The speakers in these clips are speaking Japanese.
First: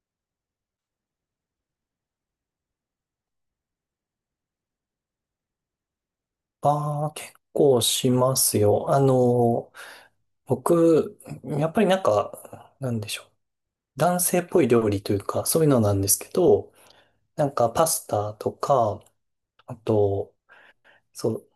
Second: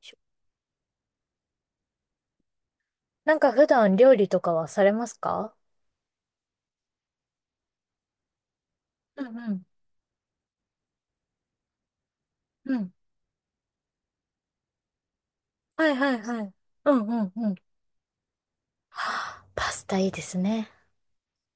しょなんか普段料理とかはされますか？ああ、結構しますよ。うんうん。僕、やっぱりうなん。んでしょう。男性っぽい料理というか、そういうのはないんではすいけはい。ど、うんうんなうん。は、んかパスタとか、あ、パあスタいいでと、すね。そ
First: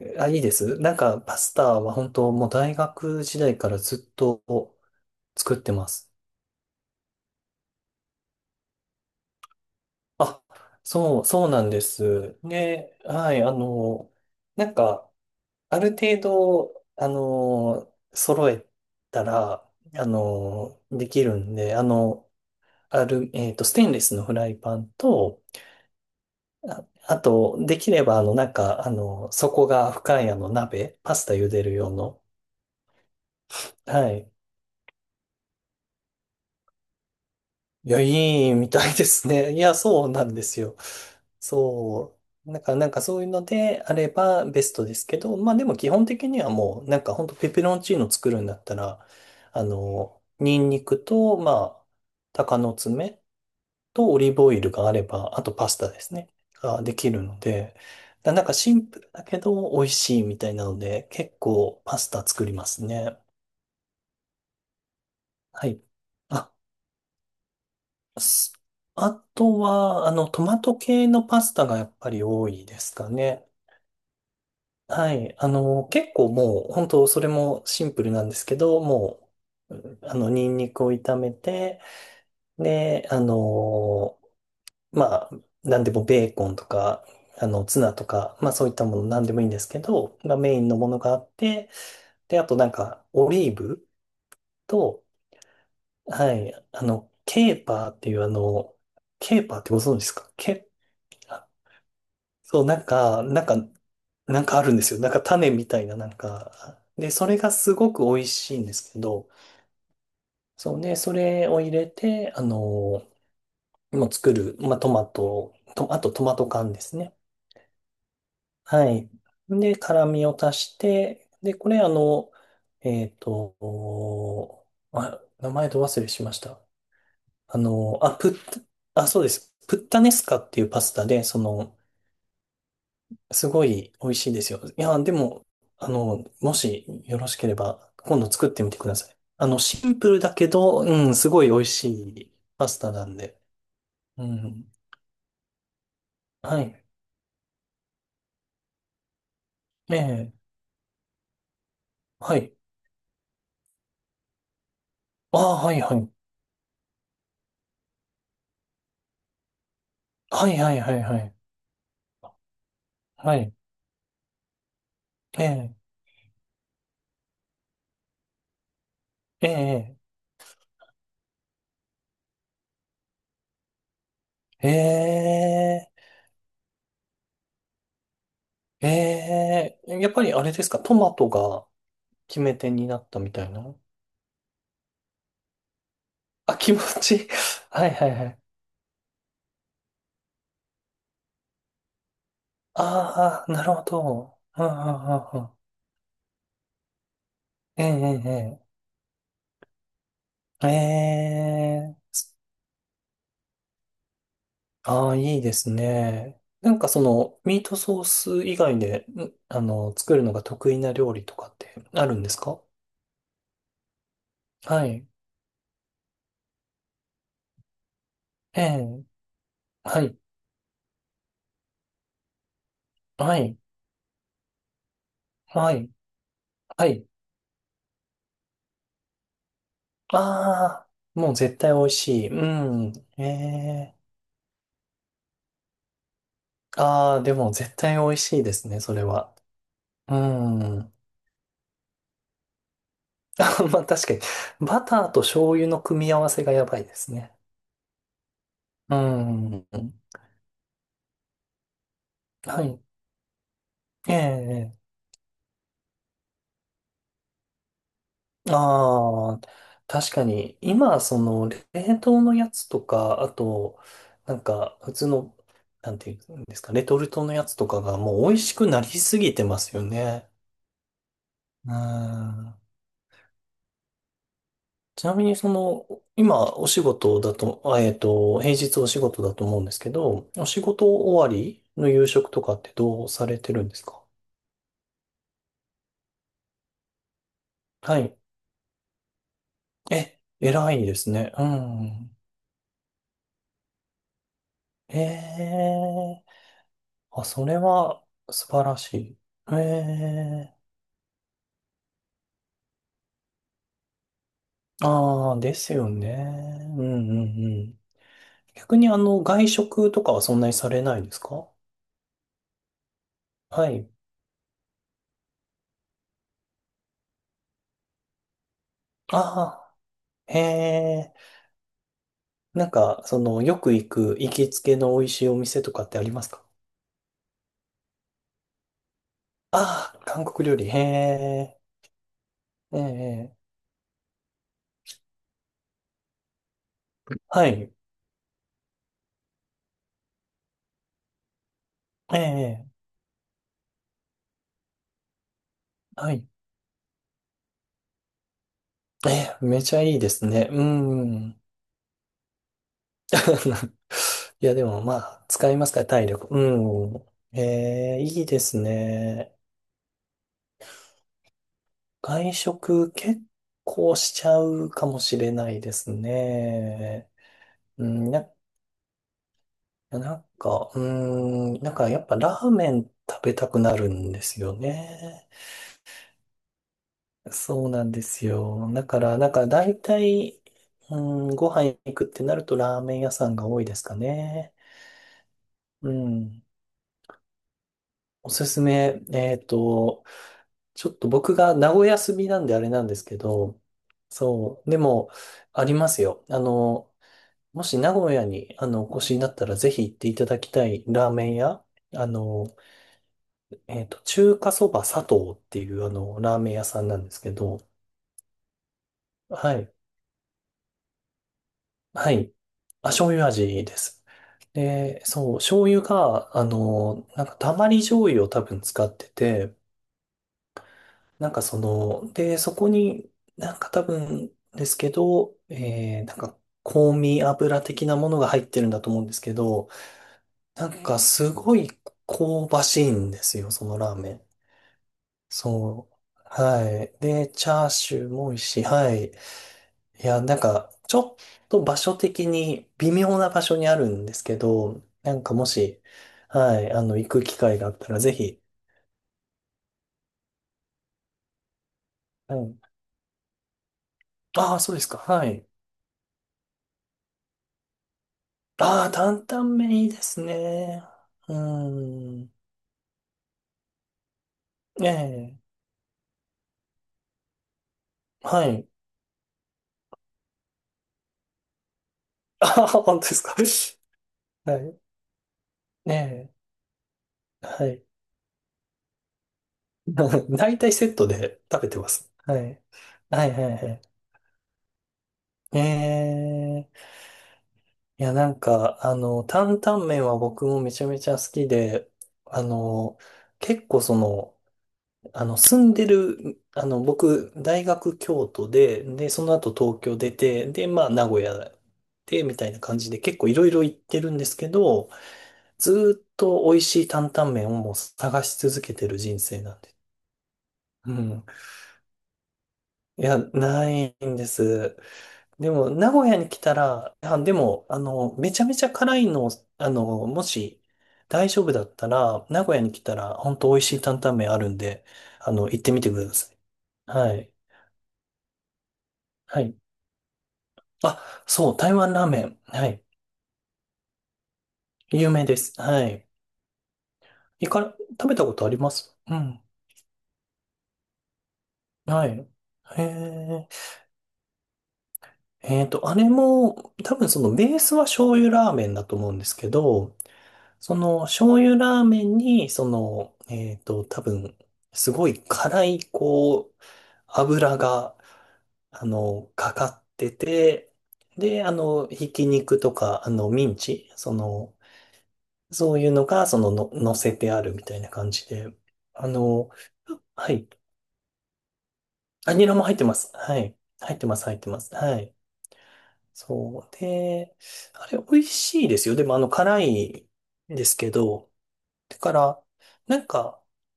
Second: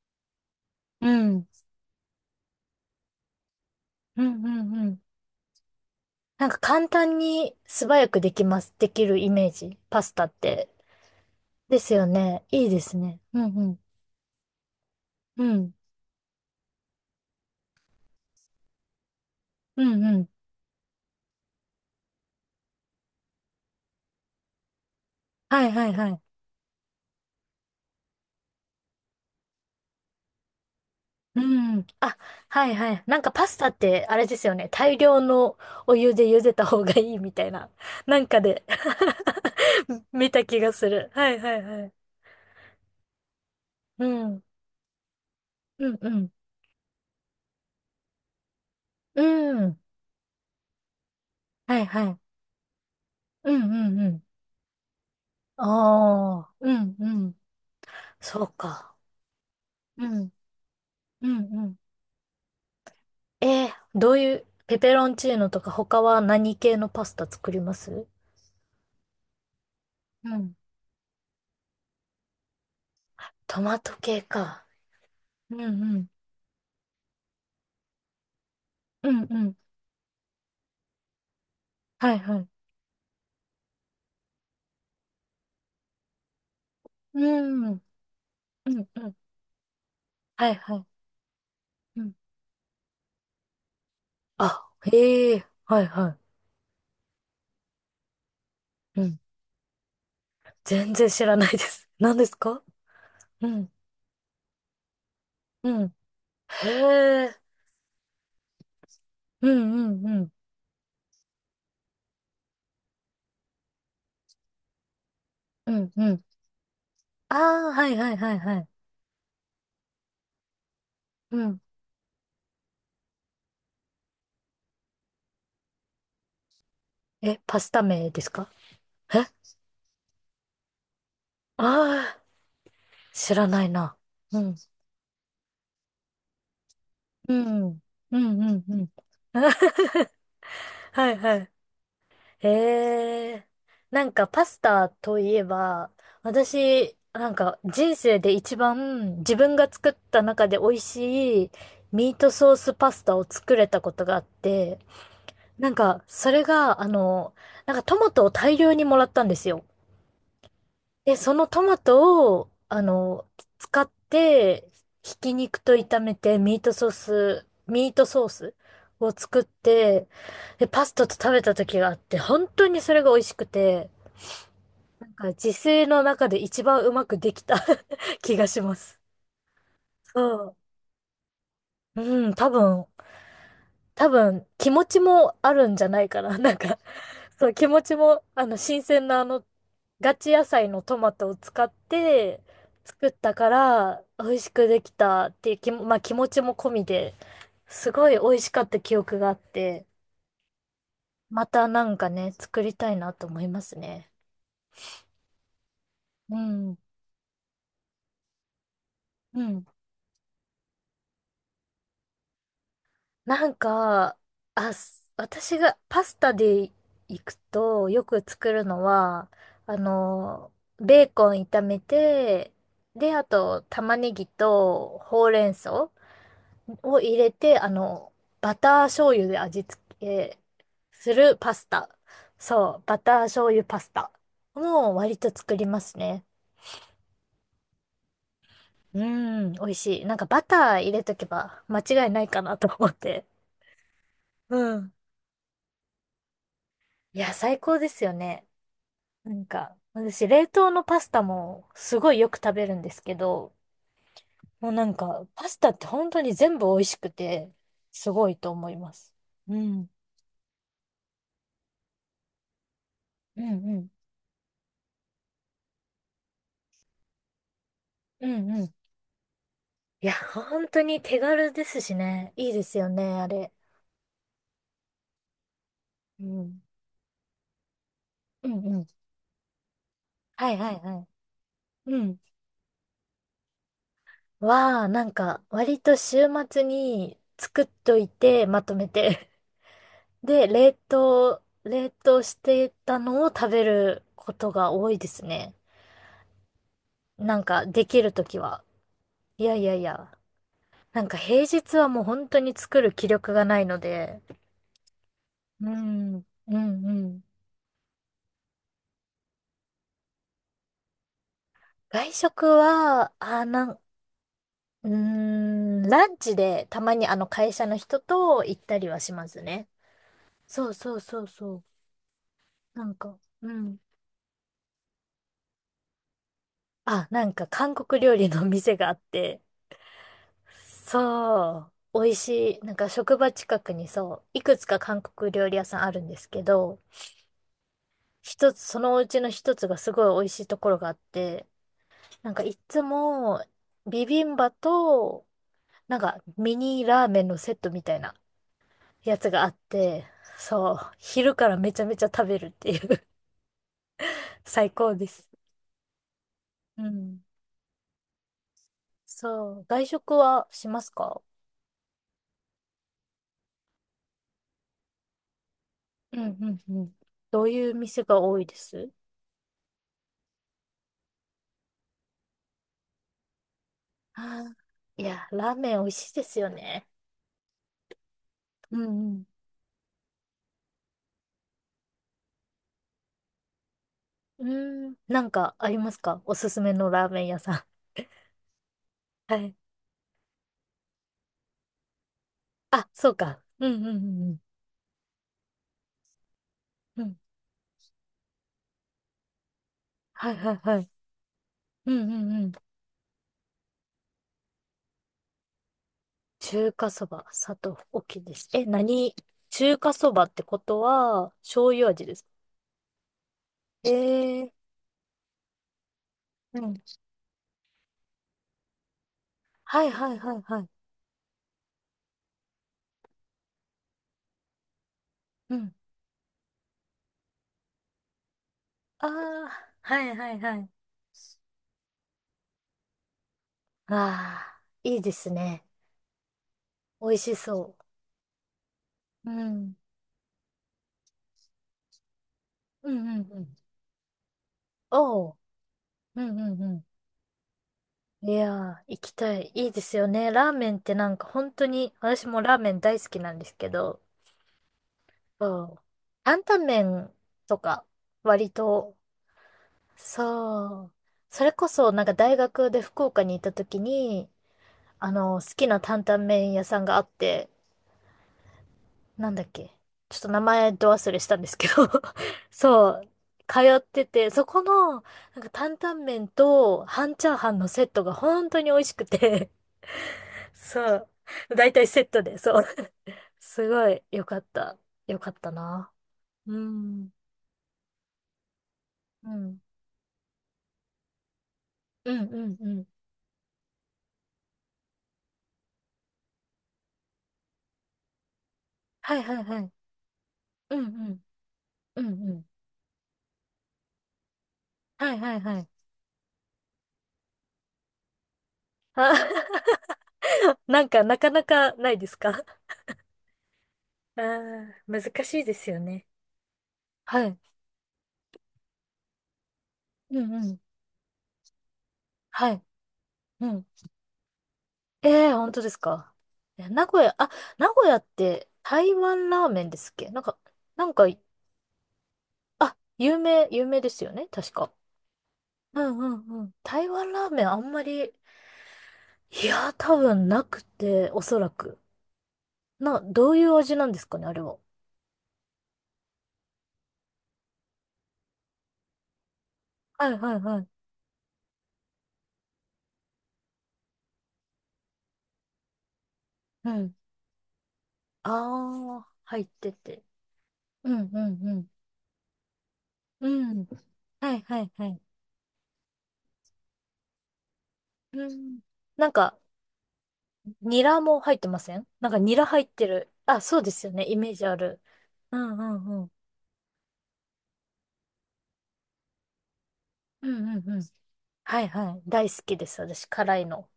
う、あ、いいです。なんうかパん。スタは本当もう大学時代からずっうとんうんうん。作ってます。なんか簡単に素早くできます。できるイメージ。パスタっあ、て。そう、そうなんでですよす。ね。いいですね、ね。はうい、んうん。なんか、うん。ある程度、揃えたら、うんうん。できるんで、あの、ある、えっと、ステンレスのフライパンと、はいはいはい。あ、あと、できれば、底が深い、鍋、パスタう茹でるん。用あ、の、はいはい。なんかパスタってはあれい。ですよね。大量のお湯で茹でた方がいいみたいな。いや、なんかいいで みたいですね。いや、そう な見んでた気すがよ。する。はいはいはい。そう。なんかそういうのであうれん。ばベストですけど、まあでも基うん本う的ん。にはもう、なんかほんとペペロンチーノ作るんだったら、うん。ニンニクと、まはいあ、はい。鷹の爪うんうんうとオん。リーブオイルがあれば、あとパスタですね。ああ。うがでんうきるのん。で、だそなんうかシンか。プルだけど美味うしいん。みたいなので、う結んうん。構パスタ作りますね。えー、どういう、ペペロンチーノとはかい。他はあ何系のパスタ作ります？すあとは、うトん。マト系のパスタがやっぱり多いですかね。トマト系か。はい。うんうん。結構もう、本当それもシンプルなんですけど、うんもうん。う、うんニンニクを炒めて、はいはい。で、まあ、なんでもベーコンとか、うん。ツナとか、まあそうういったんもうのん。なんでもいいんですけど、がはメいインはのい。ものがあって、うん。で、あとなんか、オリーブあ、と、へえ。はいははい、ケーパーっていうい。うん。ケーパーってご存知ですか全然知らないです。何ですそか？う、うん。なんかあるんですよ。なんか種みたういん。な、なんへか。で、そえ。れがすごく美味しいんですけど、うんうんうん。そうね、それを入れて、もう作る、まあ、トマト、うんと、あうとん。トマト缶ですね。ああ、はいはいはいはい。はい。で、辛味を足して、うで、ん。これ、えっと、あ、名前ど忘れしました。え、あパスタの、名あ、ですプか？ッ、あ、え、そうであ、す。プッタネスカっていうパスタで、その、あー、知らすなごいいな。美味しいうですん。よ。いや、でも、もしよろうしけれん。うんば、う今度作ってんみうてくん。ださい。シンプ ルだけど、うはん、いすはごいい。美味しいパスタなんへで。え。なんうかパスん。タといえば、はい。私、なんか人生で一番自分が作っえたえ。中で美味しいミートはソい。ースパスタを作れたことがあって、ああ、なはんい、はかい。それが、なんかトマトを大量にもらったんですよ。はい、はい、はい、で、はそい。のトマトを、はい。使って、ひきえ肉とえ。炒めてミートソース、ミートソースを作っええ。て、で、パスタと食べた時があって、本当にそれが美味しくて、えなんか自炊え。の中で一番うまくできた 気がします。ええ。やっそぱりあれでう。すか、トマトがうん、決多め手に分、なったみたいな。多分、気持ちもあるんじゃないかな。なんあ、気か、持ちいい。そう、気 持はい、ちはい、も、はい。新鮮なあの、ガチ野菜のトマトを使って作ったあかあ、なるほら、美ど。味しうんくうできんたっうんうんていう気も、まあ気持ちも込みで、ええ、すごい美ええ、味しかっえた記憶があって、えまたなえんかね、作りたいなと思いますね。ああ、いいですうね。なん。んかその、ミートソース以外で、んうん。作るのが得意な料理とかってあるんですか？なんか、あ、はい。す、私がパスタで行くとよく作えるのえは、あはい。の、ベーコン炒めて、で、あはい。と玉ねぎとほうれんはい。草はをい。入れて、バター醤油で味付あけあ、すもうるパ絶ス対美タ。味しい。うそう、ん。バターえ醤油パスえタ。もう割と作りますね。ああ、でも絶対美味しいですね、そうれは。ん、美味しい。なうんかバター入ん。れとけば間違いないかなと思って。まあ確かに、うバん。ターと醤油の組み合わせがやばいですいや、ね。最高ですよね。うなんん。か、私、冷凍のパスタもすごいよく食はべるい。んですけど、えもうえなえんか、パスタって本当に全部美味しくて、すごいと思います。ああ、うん。確かに、今、その、冷凍のやつとか、あうんうと、ん。普通の、なんていうんですか、レトルトのやつとかがもうう美味んしうん。くいなりすぎてますよや、ね。本当に手軽でうすしね。いいん。ですよね、あれ。ちなみに、その、う今、ん。お仕事だと、う平んう日ん。お仕事だと思うんですけど、おはい仕はい事は終わりのい。う夕ん。食とかってどうされてるんですか？は、なんか、割と週末に作っとはいい。て、まとめて。え、で、偉冷いですね。凍、う冷ん。凍してたのを食べることが多えいですね。えあ、なんそれかできはるとき素は。晴らしい。いやいやいや。ええなんか平日はもう本当に作る気力がないので。ああ、でうすよね。ん、うん、ううんうん。んうん。逆に外食とかはそんなにされないですか？外食は、あ、なはん、い。うーん、ランチでたまにあの会社の人と行ったりはしあますね。あ、へそうそうえ。そうそう。なんなんか、そか、の、うよくん。行く行きつけの美味しいお店とかってありますか？あ、なんか韓国料理の店があって。ああ、韓国料理。へそえ。う。美味しい。なんえか職場え。近くにそう、いくつか韓国料理屋さんあるんですけど、はい。一つ、そのうちの一つがすごい美味しいところがあって、えなんかいえ。つもビビンバと、なんはかい。ミニラーメンのセットみたいなえやつがえ、あっめちゃいいて、ですね。うそう、昼ん。からめちゃめちゃ食べるっていう いや、で最も高まであ、す。使いますから、体力。ううん。ん。えー、いいですね。そう、外食はしますか？外食結構しちゃうかもしれないですうんうんうん。ね。どういうう店ん、がな、多いです？なんか、うなんかやっぱラーメン食べたくなるんですあよー、いや、ね。ラーメン美味しいですよね。そうなんですよ。うだから、んなんか大体、うん、ご飯行くってなるとラーメン屋さんが多いですかうね。ん。うーん、なんかありうますか、おん。すすめのラーメン屋さおすすめ、ん。はい。ちょっと僕が名古屋住みなんであれなんあ、ですそうけか。ど、うんうんうんうそう、でも、ありますよ。ん。うん。もし名古屋に、お越しになったら、ぜひ行っていたはいだきはいたはいい。ラーメン屋、うんうあんうの、ん。中華そば佐藤っていう、ラーメン屋中さん華なそんですば、け砂ど、糖、大きいです。え、何？はい、中華そばってことは、醤油味はですか？い、あ、醤油味でえす。えー、で、そう、醤油が、うん。たまり醤油を多分使ってて、はいはいはいはい。なんかその、で、そこに多分ですけど、うん。香味油的なものが入ってるんだと思うあんですけど、あ、はいはいはない。んかすごい香ばしいんですよ、そのラーあメン。あ、いいですね。そう。はい。美味で、しチャーそシューも美味しい。はい。う。うん。いや、なんかちょっと場所的にう微んう妙んなう場ん。所にあるんですけど、なんおかう。もし、うんうはんい、う行く機会があったらぜん。いひ、やー、行きたい。いいですよね。ラーメンってなんか本当に、私はもラーいメン大好きなんですけど、ああ、そうですか。はい。そう。担々麺とか、割ああ、と、担々麺いいですね。そう。うそれこそ、なんかーん。大学で福岡に行った時に、ええ。好きな担々麺屋さんがあって、はい。なんだっけ。ちょっと名前ど忘れしたんですけど ああ、そ本う。当ですか。通ってて、そ はこい。の、なんか担え々麺え。と半チャーハンはのセい。ットが本当に美味しくて 大体そセットう。で食だべいてたいまセッす。トで、はそい。う。はいはいすはごい良かった。良かったい。えな。うえ。ん。いや、なんか、う担ん。々麺は僕もめちゃめちゃ好きで、うんあうんうん。の、結構その、あの、住んでる、あの、僕、大学京都で、で、はいそのはい後はい。東京出て、で、うんまあ、名う古ん。屋うんで、うみたん。いな感じで、結構いろいろ行ってるんですけど、はいはいはい。ずーっと美味しい担々麺をもう探し続けてるあ 人生なんで。なんうか、なん。かなかないですか？ いや、ない んあであ、す。難しいでですも、よ名古ね。屋に来たら、あ、はでい。も、めちゃめちゃ辛いのを、うもんうん。し、大丈夫だったら、名は古屋い。に来たら、本う当美ん。味しい担々麺あるんで、ええ、本行っ当でてすみてくだか？さい。え、名古は屋、あ、い。名古屋って台湾はラーい。メンですっけ、なんか、なんか、あ、そう、台湾ラーメン。はあ、い。有名、有名ですよね確か。有名です。うはんい。うんうん。台湾ラーメンあんま食り、べたことありますうん。いやー、多分なくて、おそらく。はい。へな、どういえ。う味なんですかねあれは。あれも、多分そのベースは醤油ラーメンだと思うんですけど、はいはいはい。その醤油ラーメンに、その、えっと、多分、すごい辛い、こう、うん。油が、ああ、入っかかてって。てて、うんうで、んうん。ひき肉とか、うミンん。チ、そはいの、はいはい。そういうのが、その、の、乗せてあるみたいな感うじで。ん。なあんか、の、はい。ニラも入ってません？なんかあ、ニラニラ入もっ入っててまる。す。はあ、い。そうですよ入っね。てイます、メー入っジてあます。る。はい。うんうんうん。そう。で、あれ、美味しいですよ。でも、辛いうんんうでんすうん。けど、はいはだい。か大好ら、きです。な私、ん辛か、いの。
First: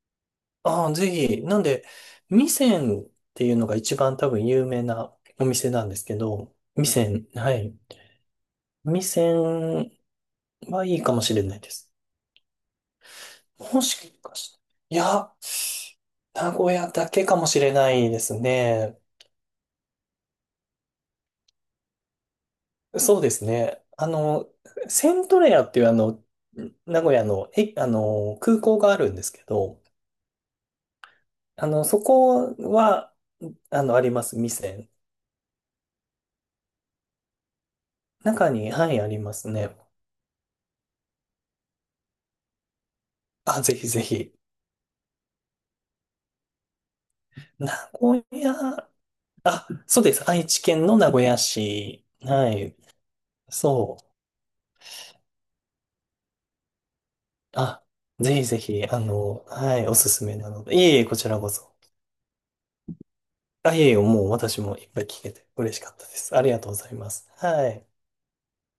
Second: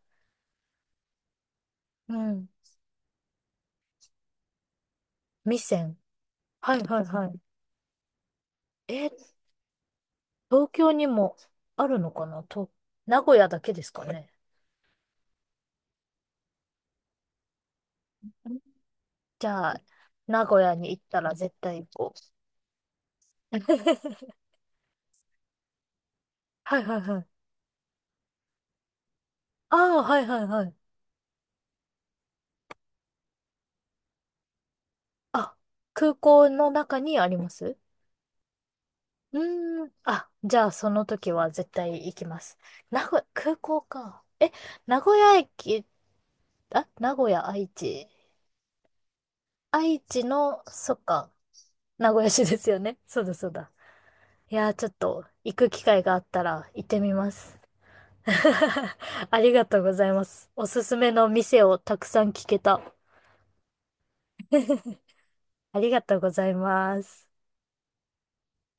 ああ、ぜひ、なんで、うん。味仙っていうのが一番多分有名なお味店なん仙。ですけど、はい味はいは仙、い。はい。味え、仙東は京いいにかもしもれないであす。るのかなと、名古屋だけでもすかしね。かして。いや、名古屋だけかもしれないですね。じゃあ、名古屋に行ったら絶対行こそうですう。ね。セントレアっていうあの、はいはい名古は屋い。の、え、空港があるんですけあど、あ、はいはいはい。そこは、あります、店。あ、空港の中にあります？中に、はい、ありますね。うーん。あ、じゃあその時は絶対行きます。名古屋、空あ、ぜ港ひぜか。ひ。え、名古屋駅、あ、名古屋、愛名知。古屋、あ、愛そうで知す。愛知の、県そのっ名古か、屋市。名古屋市はですい。よね。そうだそうだ。そう。いやー、ちょっと行く機会があったら行ってみます。あ、ぜひぜひ、ありがはとうい、ごおざすいすまめす。なのおで。いすえすいえ、めこのちらこ店そ。をたくさん聞けた。あ、いえいえ、もう私もいっぱい聞けて嬉あしりかっがたでとうごす。あざりいがとうございまます。す。はい。